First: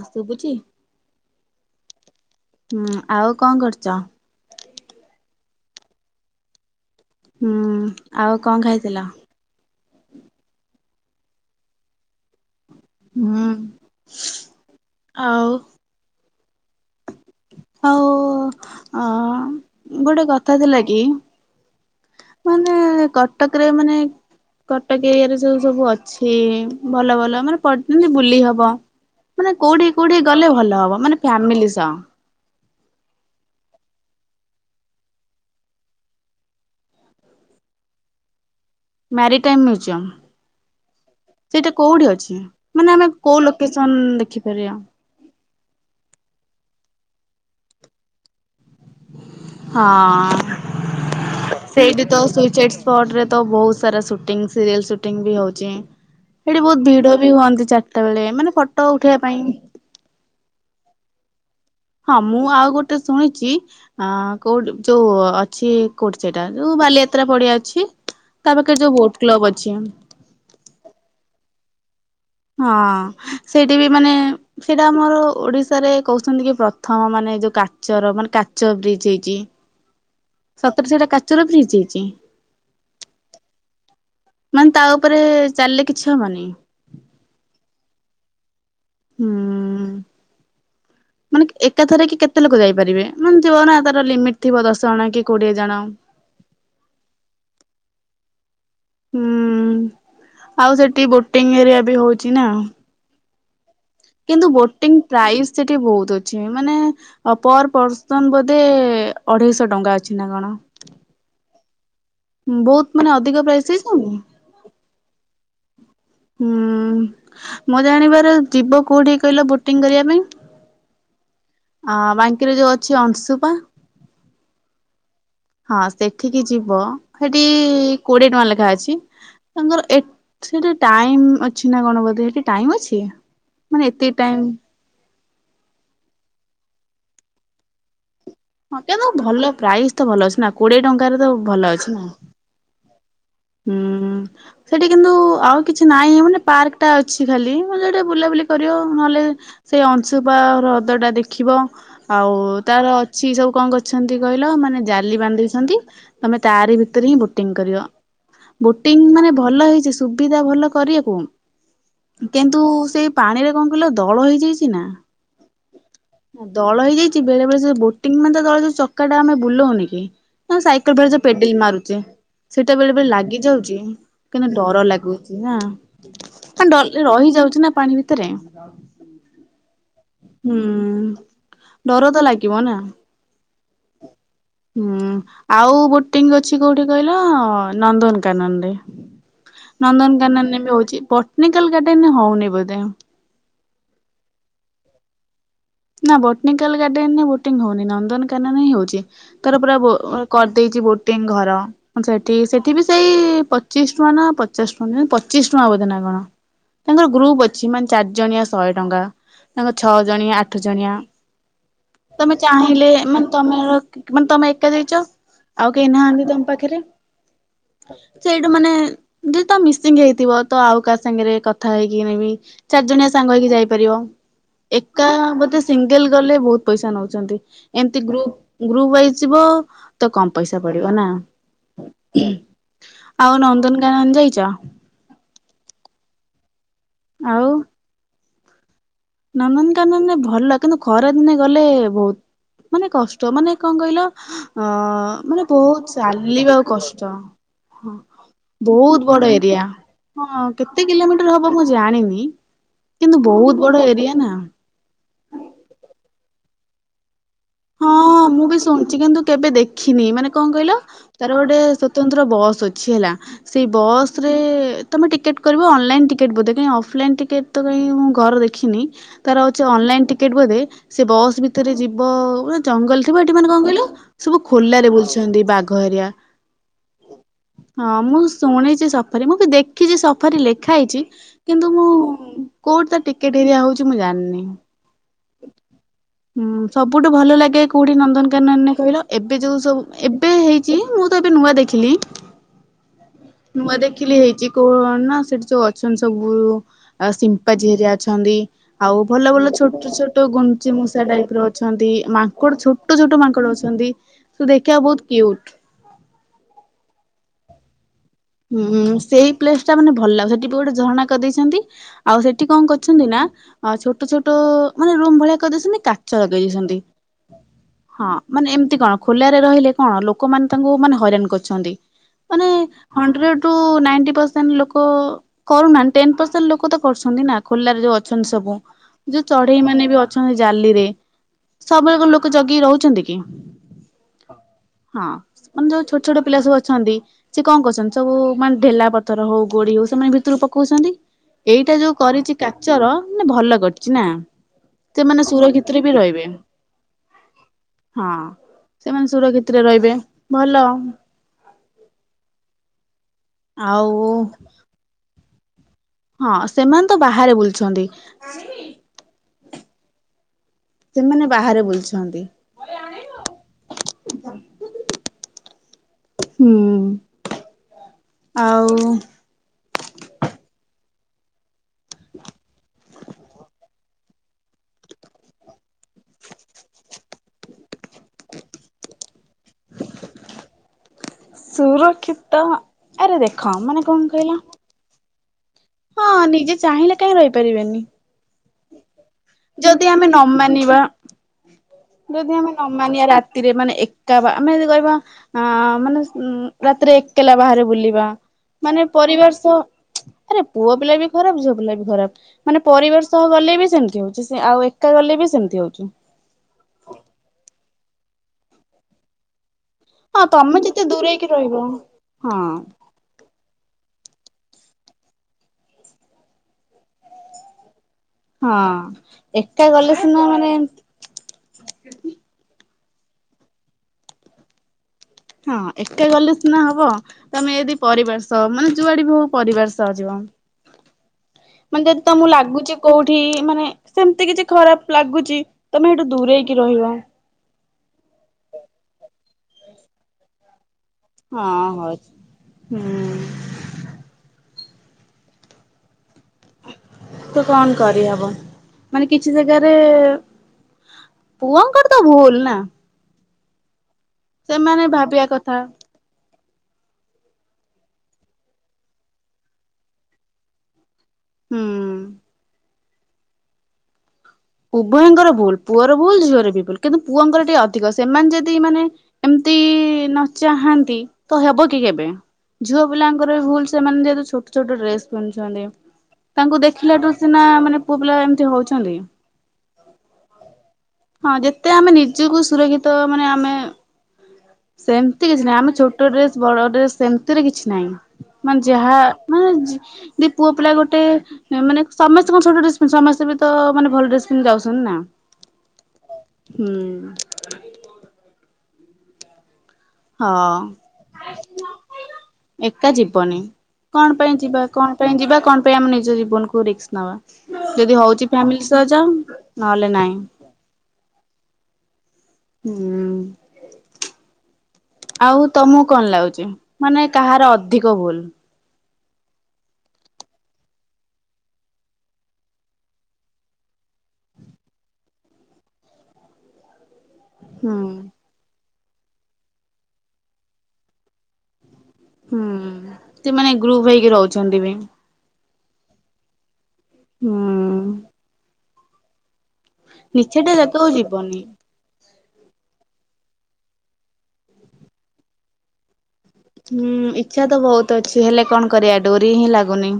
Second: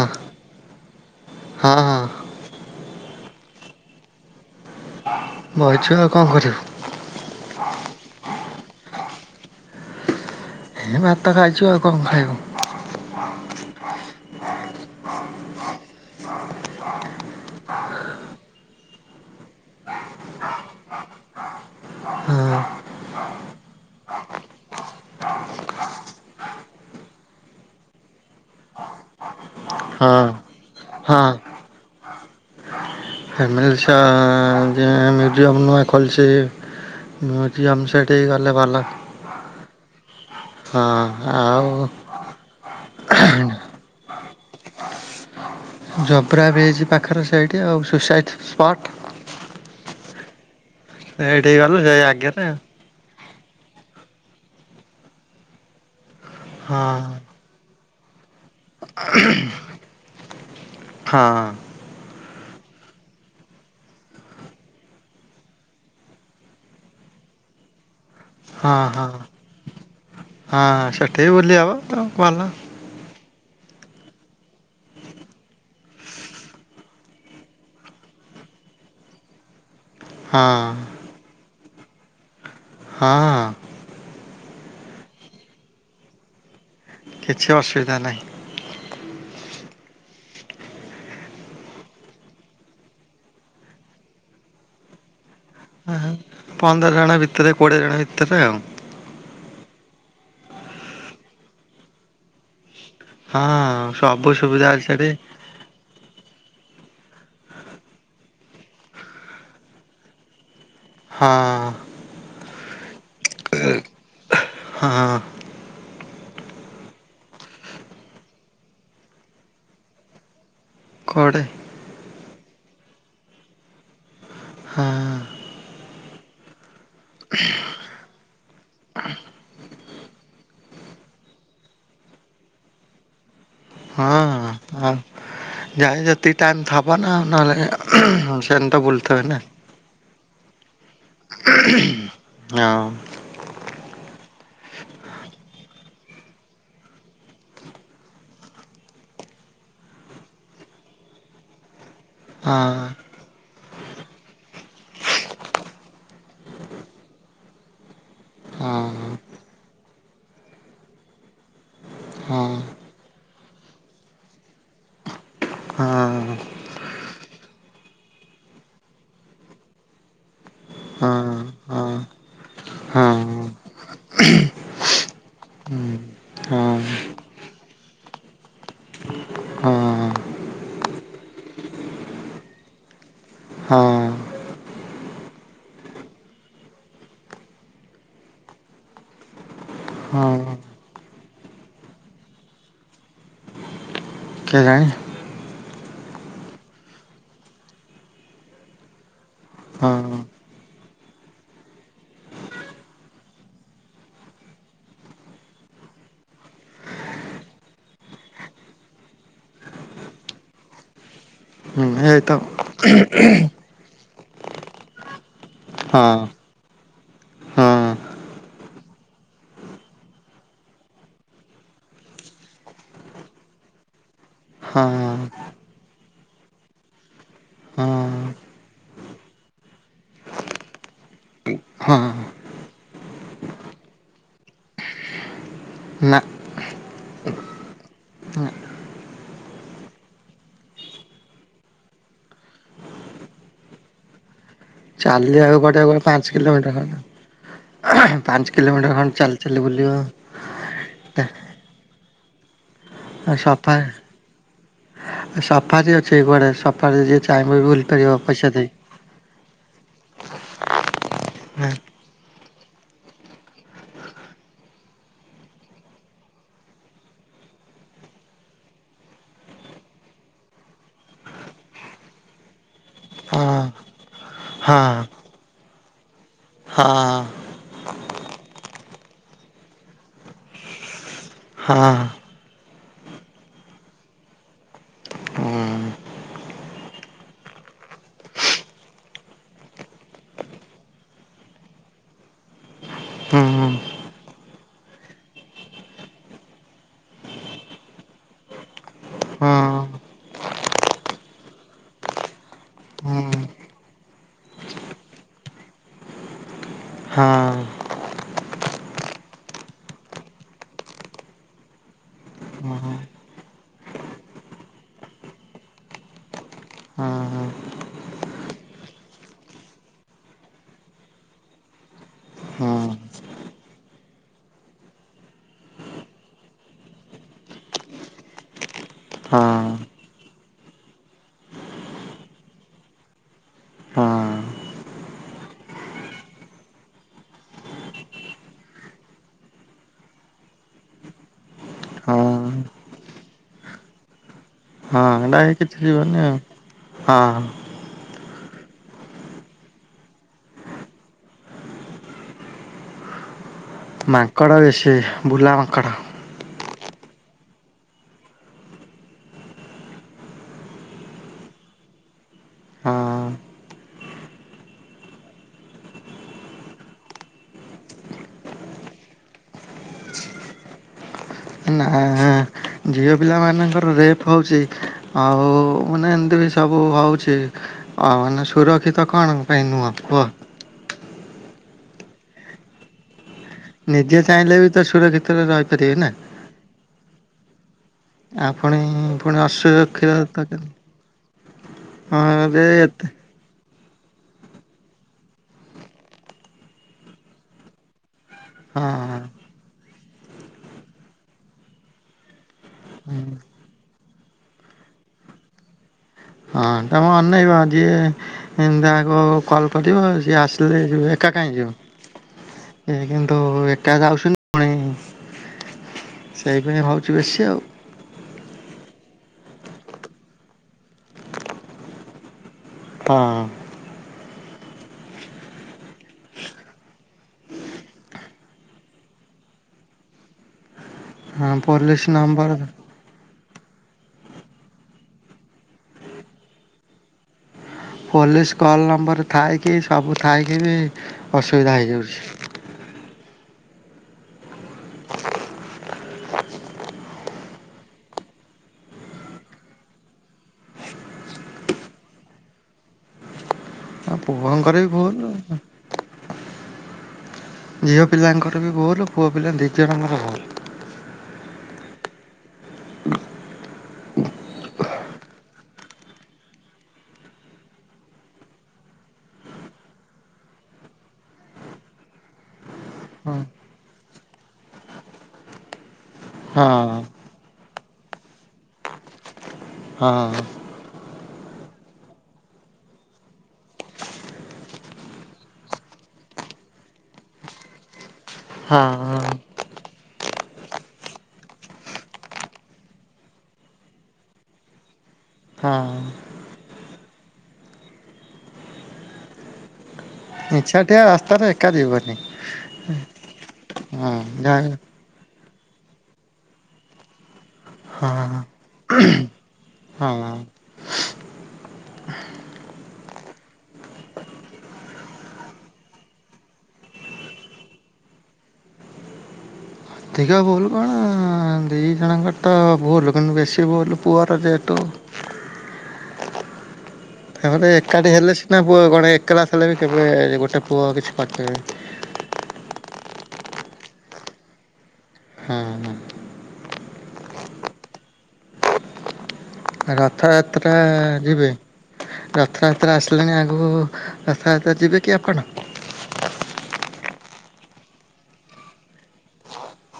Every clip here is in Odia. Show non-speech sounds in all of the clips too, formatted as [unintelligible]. ଆ ଶୁବୁଛି? ହଁ। ହଁ। ହୁଁ। ଆଉ କଣ କରୁଛ? ବଇଛୁ ଆଉ କଣ କରିବୁ? ହୁଁ। ଆଉ କଣ ଖାଇଥିଲ? ଏ ଭାତ ଖାଇଛୁ। ଆଉ କଣ ଖାଇବୁ? ହୁଁ। ଆଉ ହଉ ଆ ଗୋଟେ କଥା ଥିଲା କି ହଁ ମାନେ କଟକ ରେ ମାନେ କଟକ ଏରିଆରେ ଯୋଉ ସବୁ ଅଛି ଭଲ ଭଲ ମାନେ ପ ଯେମିତି ବୁଲି ହବ। ମାନେ କୋଉଠିକି ହଁ କୋଉଠିକି ଗଲେ ଭଲ ହବ। ମାନେ ହଁ ଫ୍ୟାମିଲି ସହ? ଫ୍ୟାମିଲି ସହ ଯେ ମ୍ୟୁଜିୟମ୍ ନୁଆ ଖୋଲିଛି। ମିଉଜିୟମ୍ ସେଠିକି ଗଲେ ଭଲ। ମ୍ୟାରିଟାଇମ ମ୍ୟୁଜିୟମ, ହଁ ଆଉ ସେଇଟା କୋଉଠି ଅଛି? ମାନେ ଆମେ କୋଉ ଲୋକେସନ ଦେଖିପାରିବା? ଜୋବ୍ରା ବ୍ରିଜ ପାଖରେ ସେଇଠି, ଆଉ ସୁସାଇଟ୍ ସ୍ପଟ୍। ହଁ, ସେଇଠିକି ଗଲୁ ସେଇ ସେଇଠି ତ ଆଗରେ ସୁସାଇଟ ସ୍ପଟ ରେ ତ ବହୁତ ସାରା ସୁଟିଂ ସିରିଏଲ ସୁଟିଂ ବି ହଉଛି। ସେଠି ବହୁତ ହଁ ଭିଡ ବି ହୁଅନ୍ତି ଚାରିଟା ବେଳେ ମାନେ ଫଟୋ ଉଠେଇବା ପାଇଁ। ହଁ। ହଁ ମୁଁ ଆଉ ଗୋଟେ ଶୁଣିଚି ଆ କୋଉଠି ଯୋଉ ଅଛି କୋଉଠି ସେଟା ଯୋଉ ବାଲିଯାତ୍ରା ପଡିଆ ଅଛି। ତା ପାଖରେ ହଁ ଯୋଉ ହଁ। ବୋଟ କ୍ଲବ ଅଛି। ହଁ ସେଠିବି ବୁଲିହେବ ତ ଭଲ। ହଁ। ସେଇଠି ବି ମାନେ ସେଇଟା ଆମର ଓଡିଶାରେ କହୁଛନ୍ତି କି ପ୍ରଥମ ମାନେ ଯୋଉ କାଚର ମାନେ କାଚ ବ୍ରିଜ ହେଇଛି। ହଁ ସତରେ ସେଇଟା କାଚ ର ବ୍ରିଜ ହେଇଛି? ହଁ। ମାନେ ତା ଉପରେ ଚାଲିଲେ କିଛି ହବନି? କିଛି ଅସୁବିଧା ନାହିଁ। ହୁଁ। ମାନେ ଏକାଥରେ କି କେତେ ଲୋକ ଯାଇପାରିବେ ମାନେ ଥିବନା ତାର ଲିମିଟ ଥିବ ଦଶ ଜଣ କି କୋଡିଏ ଜଣ? ହଁ। ପନ୍ଦର ଜଣ ଭିତରେ, କୋଡ଼ିଏ ଜଣ ଭିତରେ ଆଉ। ହୁଁ ଆଉ ସେଠି ବୋଟିଂ ଏରିଆ ବି ହଉଛି ନା। ହଁ। ସବୁ କିନ୍ତୁ ସୁବିଧା ଅଛି ବୋଟିଂ ସେଠି ପ୍ରାଇସ୍ ସେଠି ବହୁତ ଅଛି ମାନେ ଆଉ ପର ପର୍ସନ ବୋଧେ ଅଢେଇଶ ଟଙ୍କା ଅଛି ନା କଣ? ହଁ। ବହୁତ ମାନେ ଅଧିକ ପ୍ରାଇସ ନେଇନଉନି? ହଁ। ହୁଁ। ମୋ ଜାଣିବାରେ ଯିବ କୋଉଠି କହିଲ ବୋଟିଂ କରିବା ପାଇଁ? କୁଆଡେ? ଅ ବାଙ୍କିରେ ଯୋଉ ଅଛି ଅଂଶୁପା। ହଁ ହଁ ସେଠିକି ଯିବ ସେଠି କୋଡିଏ ଟଙ୍କା ଲେଖାଏ ଅଛି। ତାଙ୍କର ଏଠିରେ ଟାଇମ ଅଛି ନା କଣ ବୋଧେ ସେଠି ଟାଇମ ଅଛି? ମାନେ ଏତିକ୍ ଟାଇମ ଯାର ଯେତିକି ଟାଇମ୍ ଥବନା ଆଉ ନହଲେ ହୁଉ ମତେ ମୋ କିନ୍ତୁ ଭଲ ପ୍ରାଇସ୍ ତ ଭଲ ଅଛି ନା କୋଡିଏ ଟଙ୍କାରେ ତ ଭଲ ଅଛି ନା। ଆଉ ହୁଁ। ସେଇଠି କିନ୍ତୁ ଆଉ କିଛି ନାହିଁ ମାନେ ପାର୍କଟା ଅଛି ଖାଲି ମଜା ବୁଲାବୁଲି କରିବ ନହେଲେ ସେଇ ଅଂଶୁପା ହ୍ରଦ ଟା ଦେଖିବ ଆଉ ହଁ ତାର ଛି ସବୁ କଣ କରିଛନ୍ତି କହିଲ ମାନେ ଜାଲି ବାନ୍ଧିଛନ୍ତି ତମେ ତାରି ଭିତରେ ହିଁ ବୋଟିଂ କରିବ। ହଁ ବୋଟିଂ ମାନେ ଭଲ ହେଇଛି ସୁବିଧା ଭଲ କରିବାକୁ। କିନ୍ତୁ ସେଇ ପାଣି ରେ କଣ କହିଲ ଦଳ ହେଇଯାଇଚି ନା। ହଁ ଦଳ ହେଇଯାଇଚି ବେଳେ ବେଳେ ସେ ବୋଟିଂ ମାନେ ତ ଦଳ ଚକାଟା ଆମେ ବୁଲଉନି କି ହଁ ସାଇକଲ ଫାଇକଲ ହଁ ସବୁ ପେଡିଲ ହଁ ମାରୁଚେ। କେତେବେଳେ ହଁ ବେଳେ ହଁ ଲାଗି ଯାଉଛି କୁ ଡର ଲାଗୁଚି ନା। ହୁଁ ହଁ ତା ଡ ରହି ଯାଉଛି ନା ପାଣି ଭିତରେ! ହଁ। ହୁଁ ଡର ତ ଲାଗିବ ନା। ହଁ ହୁଁ ଆଉ ବୋଟିଂ ଅଛି କୋଉଠି କହିଲ ନନ୍ଦନକାନନରେ। ହଁ ନନ୍ଦନକାନନ ବି ହଉଛି ବଣ୍ଟିନିକାଲ ଗାର୍ଡେନ ହଉନି ବୋଧେ। କେଜାଣି ନା ବୋଣ୍ଟିନିକାଲ ଗାର୍ଡେନ ବୋଟିଂ ହଉନି ନନ୍ଦନକାନନ ହିଁ ହଉଛି। ତାର ପୁରା ବୋ ହଁ କରିଦେଇଛି ବୋଟିଂ ଘର। ସେଠି ସେଠି ବି ସେଇ ପଚିଶ ଟଙ୍କା ନା ପଚାଶ ଟଙ୍କା ପଚିଶ ଟଙ୍କା ବୋଧେ ନା କଣ? ତାଙ୍କର ଗ୍ରୁପ ଅଛି ମାନେ ଚାରି ଜଣିଆ ଶହେ ଟଙ୍କା, ତାଙ୍କର ଛଅ ଜଣିଆ ଆ ଠ ଜଣିଆ ହୁଁ ଏଇତ ତମେ ଚାହିଁ ଫେ ମାନେ ତମର ମାନେ ତମେ ଏକା ଯାଇଛ ଆଉ କେହି ହଁ ନାହାନ୍ତି ତମ ପାଖରେ ହଁ ସେଇଟୁ ମାନେ ଯେ ତ ମିସିଙ୍ଗ ହେଇଥିବ ତ ଆଉ କାହା ସାଙ୍ଗରେ କଥା ହେଇକି ନେବି ଚାରି ଜଣିଆ ସାଙ୍ଗ ହେଇକି ଯାଇପାରିବ ଏକା ହଁ ବୋ ସିଙ୍ଗଲ ଗଲେ ବହୁତ ପଇସା ନଉଛନ୍ତି ହଁ ଏମତି ଗ୍ରୁ ଗ୍ରୁପ ୱାଇସେ ଯିବ ତ କମ ପଇସା ପଡିବ ନା। ହଁ ଆଉ ନନ୍ଦନକାନନ ଯାଇଚ? ନା ଆଉ ନନ୍ଦନକାନନ ଭଲ କିନ୍ତୁ ଘରେ ଦିନେ ଗଲେ ବହୁତ ମାନେ କଷ୍ଟ ମାନେ କଣ କହିଲ ଅ ମାନେ ଚାଲିବାକୁ ବହୁତ ପଡିବ କଣ ପାଞ୍ଚ ଚାଲିବା ଆଉ କିଲୋମିଟର ଖଣ୍ଡେ। କଷ୍ଟ। ହଁ ପାଞ୍ଚ କିଲୋମିଟର ବହୁତ ଖଣ୍ଡେ ବଡ ଚାଲି ଚାଲି ଏରିଆ ବୁଲିବ। ହଁ କେତେ କିଲୋମିଟର ହବ ମୁଁ ଜାଣିନି। କିନ୍ତୁ ଆ ବହୁତ ସଫା ବଡ ଏରିଆ ନା। ସଫାର ଅଛି କୁଆଡ଼େ ସଫା ଯିଏ ଟାଇମରେ ବିୁଲିପାରିବ ପଇସା ଦେଇ। [unintelligible] ଖିନି ମାନେ କଣ କହିଲ ତାର ଗୋଟେ ହଁ ସ୍ଵତନ୍ତ୍ର ବସ୍ ଅଛି ହେଲା। ସେଇ ବସ ରେ ତମେ ଟିକେଟ କରିବ ଅନଲାଇନ ଟିକେଟ ବୋଧେ କାହିଁ ଅଫଲାଇନ୍ ଟିକେଟ ତ କାହି ମୁଁ ଘର ଦେଖିନି ତାର ହଉଚି ଅନଲାଇନ ଟିକେଟ ବୋଧେ ସେ ବସ୍ ଭିତରେ ଯିବ। ପୁରା ଜଙ୍ଗଲ ଥିବ ଏଠି ମାନେ କଣ କହିଲ ସବୁ ହଁ ଖୋଲାରେ ବୁଲୁଛନ୍ତି ବାଘ ଏରିଆ। ହଁ। ହଁ ମୁଁ ଶୁଣିଛି ସଫାରୀ। ମୁଁ ବି ଦେଖିଛି ସଫାରୀ ଲେଖା ହେଇଛି। କିନ୍ତୁ ମୁଁ, ହଁ କୋଉଠି ତା ଟିକେଟ ହେରିଆ ହଉଛି ମୁଁ ଜାଣିନି। ଉଁ। ହୁଁ, ସବୁଠୁ ଭଲ ଲାଗେ କୋଉଠି ନନ୍ଦନକାନନରେ କହିଲ? ଏବେ ଯୋଉ ସବୁ ଏବେ ହେଇ ଚି ମୁଁ ତ ଏବେ ନୂଆ ଦେଖିଲି। ହୁଁ ନୂଆ ଦେଖିଲି ହେଇଛି। କୋଣ ନା ସେଠି ଯୋଉ ଅଛନ୍ତି ସବୁ ଆଉ ସିମ୍ପାଜି ହେରିଆ ଅଛନ୍ତି। ଆଉ ଭଲ ଭଲ ହୁଁ ଛୋଟ ଛୋଟ ଛୋଟ ଗୁଣ୍ଡୁଚି ମୂଷା ଟାଇପ ର ଅଛନ୍ତି। ମାଙ୍କଡ ଛୋଟ ଛୋଟ ମାଙ୍କଡ ଅଛନ୍ତି। ତ ଦେଖିଆ କୁ ବହୁତ କ୍ଯୁଟ୍। ହଁ। ହୁଁ, ସେଇ ପ୍ଲେସ ଟା ମାନେ ଭଲଲାଗୁଛି। ସେଠି ପା ଗୋଟେ ଝରଣା କରିଦେଇଛନ୍ତି। ଆଉ ସେଠି କଣ କରଛନ୍ତି ନା ହଁ, ଛୋଟ ଛୋଟ ମାନେ ରୁମ୍ ଭଳିଆ କହିଦେଇଛନ୍ତି। କାଚ ଲଗେଇ ଦେଇଛନ୍ତି। ହଁ ହଁ ମାନେ ଏମତି କଣ, ଖୋଲାରେ ରହିଲେ କଣ, ଲୋକମାନେ ତାଙ୍କୁ ମାନେ ହଇରାଣ କରୁଛନ୍ତି। ମାନେ ହଁ ହଣ୍ଡ୍ରେଡ ରୁ ନାଇଣ୍ଟି ପରସେଣ୍ଟ ଲୋକ କରୁନାହାନ୍ତି। ଟେନ ପରସେଣ୍ଟ ଲୋକ ତ କରୁଛନ୍ତି ନା? ଖୋଲାରେ ଯୋଉ ଅଛନ୍ତି ସବୁ। ଯୋଉ ହଁ ଚଢେଇ ମାନେ ହଁ ବି ଅଛନ୍ତି ଜାଲିରେ। ସବୁବେଳେ କଣ ଲୋକ ଜଗି ରହୁଛନ୍ତି କି? ହଁ। ମାନେ ଯୋଉ ଛୋଟ ଛୋଟ ପିଲା ସବୁ ଅଛନ୍ତି ସେ କଣ କରୁଛ ସେମାନେ ସବୁ ମାନେ ଢେଲା ପଥର ହଉ, ଗୋଡି ହଉ, ସେମାନେ ଭିତରକୁ ପକଉଛନ୍ତି। ଏଇଟା ଯୋଉ ହଁ ହଁ କରିଛି କାଚର ମାନେ ଭଲ କରିଛି ନା? ସେମାନେ ହଁ ଏଟା କିଛି ସୁରକ୍ଷିତରେ ବି ଯିବନି ରହିବେ। ଆଉ ହଁ ହଁ, ସେମାନେ ସୁରକ୍ଷିତରେ ରହିବେ। ଭଲ। ଆଉ ମାଙ୍କଡ ବେଶୀ, ବୁଲା ମାଙ୍କଡ଼। ହଁ, ସେମାନେ ତ ବାହାରେ ବୁଲଛନ୍ତି। ସେମାନେ ବାହାରେ ବୁଲୁଛନ୍ତି। ହଁ ହୁଁ, ଆଉ ନାଁ। ଝିଅ ପିଲାମାନଙ୍କର ରେପ୍ ହଉଛି ଆଉ ମାନେ ଏମିତି ବି ସବୁ ହେଉଛି ଅ ମାନେ ସୁରକ୍ଷିତ କଣ ପାଇଁ ନୁହଁ କୁହ? ସୁରକ୍ଷିତ ଆରେ ଦେଖ ମାନେ କଣ ନିଜେ କହିଲ ଚାହିଁଲେ ବି ତ ସୁରକ୍ଷିତରେ ରହିପାରିବେ ନା। ହଁ ନିଜେ ଚାହିଁଲେ କାହିଁ ରହିପାରିବେନି। ଆପଣେ ଯଦି ଆମେ ନ ମାନିବା, ହଁ ଯଦି ଆମେ ରେ ନ ମାନିବା ଏତେ ରାତି ତିରେ ମାନେ ଏକା ବା ଆମେ ଯଦି କହିବା ଆ ମାନେ ରାତିରେ ଏକଲା ବାହାରେ ବୁଲିବା, ମାନେ ହଁ ପରିବାର ସହ ଆରେ ପୁଅ ପିଲା ବି ଖରାପ। ଝିଅ ପିଲା ବି ଖରାପ। ମାନେ ପରିବାର ସହ ଗଲେ ବି ସେମିତି ହଉଛି। ଯେ ସେ ଆଉ ଏକା ଗଲେ ବି ସେମିତି ହଉଛି। ହଁ ତମେ ଅନେଇବ, ଯିଏ ଯାହାକୁ ଫଲ ପଟିବ ହଁ ସିଏ ତମେ ଆସିଲେ ଯେତେ ଦୂରେଇକି ଏକା କାଇଁ ରହିବ ଯିବ? ହଁ ଏ କିନ୍ତୁ ଏକା ଯାଉଛନ୍ତି। ସେଇପାଁଇ ହଉଛି ବେଶୀ ଆଉ। ହଁ, ଏକା ଗଲେ ସିନା ମାନେ ହଁ। ହଁ ଏକା ଗଲେ ସିନା ହବ ତମେ ଯଦି ପରିବାର ସହ ମାନେ ଯୁଆଡେ ହୋଉ ପରିବାର ସହ ଯିବ। ହଁ ମାନେ ଯେଦି ପୋଲିସ ତମକୁ ନମ୍ବର ଲାଗୁଛି କୋଉଠି ମାନେ ସେମତି କିଛି ଖରାପ ଲାଗୁଛି ତମେ ହେଠୁ ଦୂରେଇକି ରହିବା। ପୋଲିସ କଲ୍ ନମ୍ବର ଥାଇକି ସବୁ ଥାଇକି ବି ହଁ ଅସୁବିଧା ହଉ ହେଇଯାଉଛି। ହୁଁ। ତ କଣ କରିହବ ମାନେ କିଛି ଜାଗାରେ ପୁଅଙ୍କର ତ ଭୁଲ୍ ନା। ପୁଅଙ୍କର ସେମାନେ ବି ଭୁଲ୍। ଭାବିବା କଥା ଝିଅ ପିଲାଙ୍କର ବି ଭୁଲ ପୁଅ ପିଲା ଦି ଜଣଙ୍କର ଭୁଲୁ। ହୁଁ। ଉଭୟଙ୍କର ଭୁଲ ପୁଅର ଭୁଲ ଝିଅର ବି ଭୁଲ କିନ୍ତୁ ପୁଅଙ୍କର ଟିକେ ଅଧିକ ସେମାନେ ଯଦି ମାନେ ଏମିତି ନ ଚାହାନ୍ତି ତ ହେବ କି କେବେ? ଝିଅ ପିଲାଙ୍କର ହଁ ବି ଭୁଲ ସେମାନେ ଯେହେତୁ ଛୋଟ ଛୋଟ ଡ୍ରେସ୍ ପିନ୍ଧୁଛନ୍ତି। ତାଙ୍କୁ ହଁ ଦେଖିଲାଠୁ ସିନା ମାନେ ପୁଅ ପିଲା ଏମିତି ହଉଛନ୍ତି। ହଁ। ହଁ ଯେତେ ଆମେ ନିଜକୁ ସୁରକ୍ଷିତ ମାନେ ଆମେ ସେମିତି କିଛି ନାହିଁ ଆମେ ଛୋଟ ଡ୍ରେସ ବଡ ଡ୍ରେସ ସେମିତିରେ କିଛି ନାହିଁ। ମାନେ ଯାହା ହଁ ମାନେ ଯି ଯଦି ପୁଅ ପିଲା ଗୋଟେ ମାନେ ସମସ୍ତେ କଣ ଛୋଟ ଡ୍ରେସ ପିନ୍ଧ ସମସ୍ତେ ବି ତ ମାନେ ଭଲ ଡ୍ରେସ ସେମତି ଯାଉଛନ୍ତି ନା ହଁ ହୂଁ। ଇଚ୍ଛାଟିଆ ହଁ ରାସ୍ତାରେ ଏକା ଯିବନି ଏକା ଯିବନି ହଁ କଣ ପାଇଁ ଯିବା ଯାହା କଣ ପାଇଁ ଯିବା କଣ ପାଇଁ ଆମେ ନିଜ ଜୀବନକୁ ରିକସ ନବା। ଯଦି ହଉଛି ହଁ ଫ୍ୟାମିଲି ସହ ଯ ନହେଲେ ହଁ ନାଇଁ। ହୁଁ। ଆଉ ତମକୁ କଣ ଲାଗୁଛି ମାନେ କାହାର ଅଧିକ ଭୁଲ୍। ଅଧିକ ଭୁଲ କଣ ଦୁଇ ଜଣଙ୍କର ତ ଭୁଲ କିନ୍ତୁ ବେଶୀ ଭୁଲ ପୁଅର ଯେହେତୁ ତାପରେ ହୁଁ ଏକାଠି ହେଲେ ସିନା ପୁଅ କଣ ଏକଲା କଲେ ବି କେବେ ଗୋଟେ ପୁଅ କିଛି କରିପାରିବନି। ହୁଁ ସେମାନେ ଗ୍ରୁପ ହେଇକି ରହୁଛନ୍ତି ବି। ହଁ ହଁ। ହୁଁ। ନିଛାଟିଆ ରଥଯାତ୍ରା ଜାଗାକୁ ଯିବନି ଯିବେ। ରଥଯାତ୍ରା ଆସିଲାଣି ଆଗକୁ ରଥଯାତ୍ରା ଯିବେ କି ଆପଣ? ହୁଁ ଇଚ୍ଛା ତ ବହୁତ ଅଛି ହେଲେ କଣ କରିବା ଡୋରି ହିଁ ଲାଗୁନି।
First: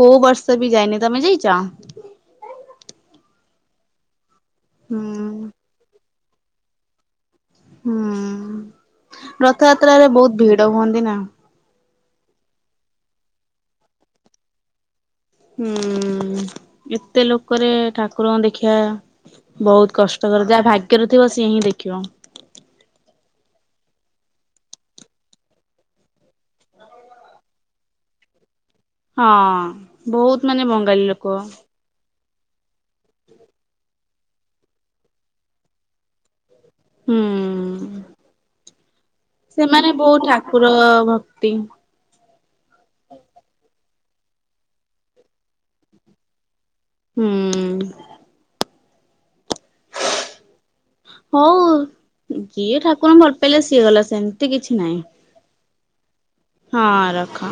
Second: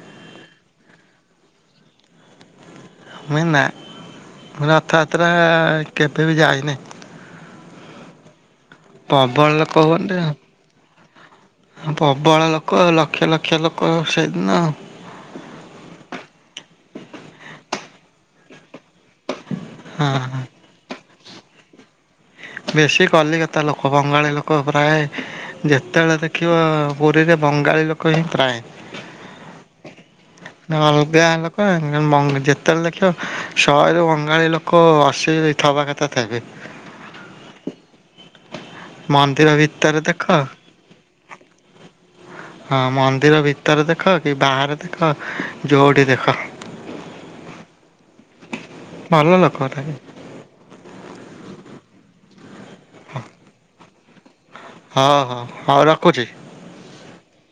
କୋଉ ବର୍ଷ ବି ଯାଇନି ତମେ ଯାଇଚ? ମୁଁ ନା ମୁଁ ହୁଁ ରଥଯାତ୍ରା କେବେ ବି ଯାଇନେଇ। ହୁଁ ପ୍ରବଳ ଲୋକ ରଥଯାତ୍ରାରେ ବହୁତ ଭିଡ ହୁଅନ୍ତି ନା। ପବଳ ଲୋକ ଲକ୍ଷ ଲକ୍ଷ ଲୋକ ସେଇଦିନ। ହୁଁ ଏତେ ଲୋକରେ ଠାକୁରଙ୍କୁ ଦେଖିବା ବହୁତ ହଁ କଷ୍ଟକର ଯାହା ଭାଗ୍ୟରେ ଥିବ ସିଏ ହିଁ ଦେଖିବ। ବେଶୀ କଲିକତା ଲୋକ ବଙ୍ଗାଳୀ ଲୋକ ପ୍ରାଏ ଯେତେବେଳେ ଦେଖିବ ପୁରୀରେ ବଙ୍ଗାଳୀ ଲୋକ ହିଁ ପ୍ରାଏ। ହଁ ବହୁତ ମାନେ ବଙ୍ଗାଳୀ ଲୋକ। ହୂଁ ଉଁ ମଗଂ ଯେତେବେଳେ ଦେଖିବ ଶହେରୁ ବଙ୍ଗାଳୀ ଲୋକ ଅସି ଥବା କଥା ଥେବେ। ହୁଁ ମନ୍ଦିର ସେମାନେ ଭିତରେ ବହୁ ଦେଖ ଠାକୁର ଭକ୍ତି। ହଁ ମନ୍ଦିର ଭିତରେ ଦେଖ କି ବାହାରେ ଦେଖ ଯୋଉଠି ଦେଖ। ହୁଁ। ଭଲଲୋକ ଗୁରା। ହଉ ଯିଏ ଠାକୁର ଭଲ ପାଇଲା ସିଏ ଗଲା ସେମିତି କିଛି ନାହିଁ ହଁ ହଁ ହଉ ରଖୁଚି। ହଁ ରଖ।